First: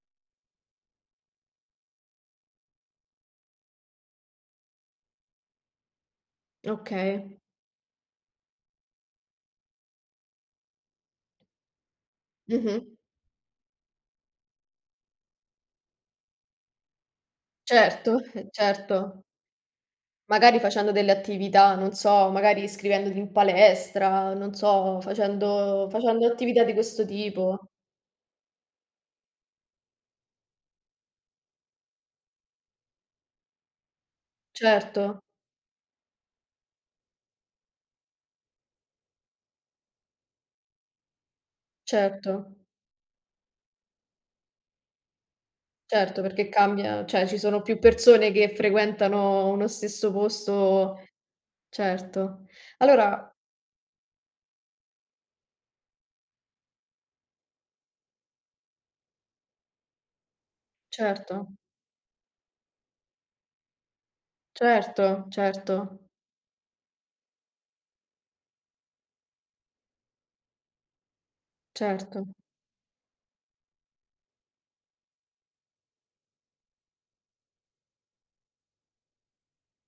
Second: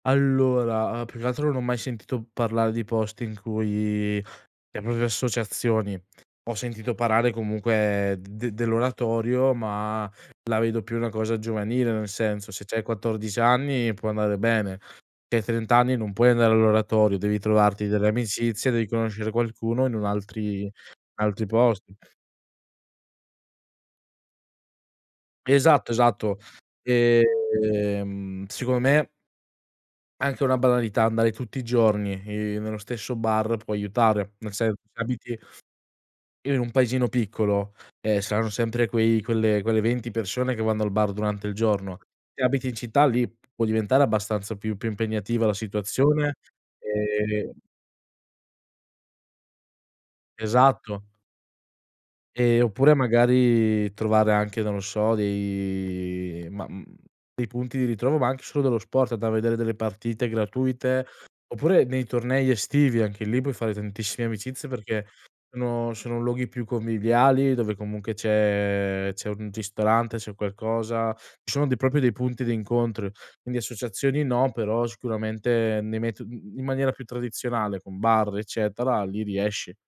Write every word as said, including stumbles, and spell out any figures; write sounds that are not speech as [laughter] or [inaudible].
Allora, uhm, più che altro non ho mai sentito parlare di posti in cui, le proprie associazioni ho sentito parlare Okay. comunque de dell'oratorio, ma la vedo più una cosa giovanile, nel senso se c'hai Mh-mh. quattordici anni può andare bene, hai trenta anni non puoi andare all'oratorio, devi trovarti delle Certo, [chuckles] amicizie, devi certo. conoscere qualcuno in un Magari altri in facendo delle altri attività, non posti. so, magari iscrivendoti in palestra, non so, facendo Esatto, facendo esatto. attività di questo tipo. ehm secondo me anche una banalità andare tutti i giorni, ehm, nello stesso bar può aiutare. Nel senso se Certo. abiti in un paesino piccolo, ehm, saranno sempre quei quelle quelle venti persone che vanno al bar durante il giorno. Se Certo. abiti in città lì può diventare abbastanza più più impegnativa la Certo, situazione perché cambia ceh ci ehm sono più persone che frequentano uno stesso posto Esatto. certo. Ehm, oppure Allora magari trovare anche, non lo so, dei ma, mhmm, dei punti di ritrovo, ma anche solo dello sport, da vedere delle partite gratuite, Certo. oppure nei tornei estivi anche lì puoi fare tantissime amicizie perché Certo, sono certo. sono luoghi più conviviali dove comunque c'è c'è un ristorante, c'è qualcosa, ci sono dei proprio dei Certo. punti di incontro. Quindi associazioni no, però sicuramente nei meto mhmm, in maniera più tradizionale con bar eccetera, lì riesci.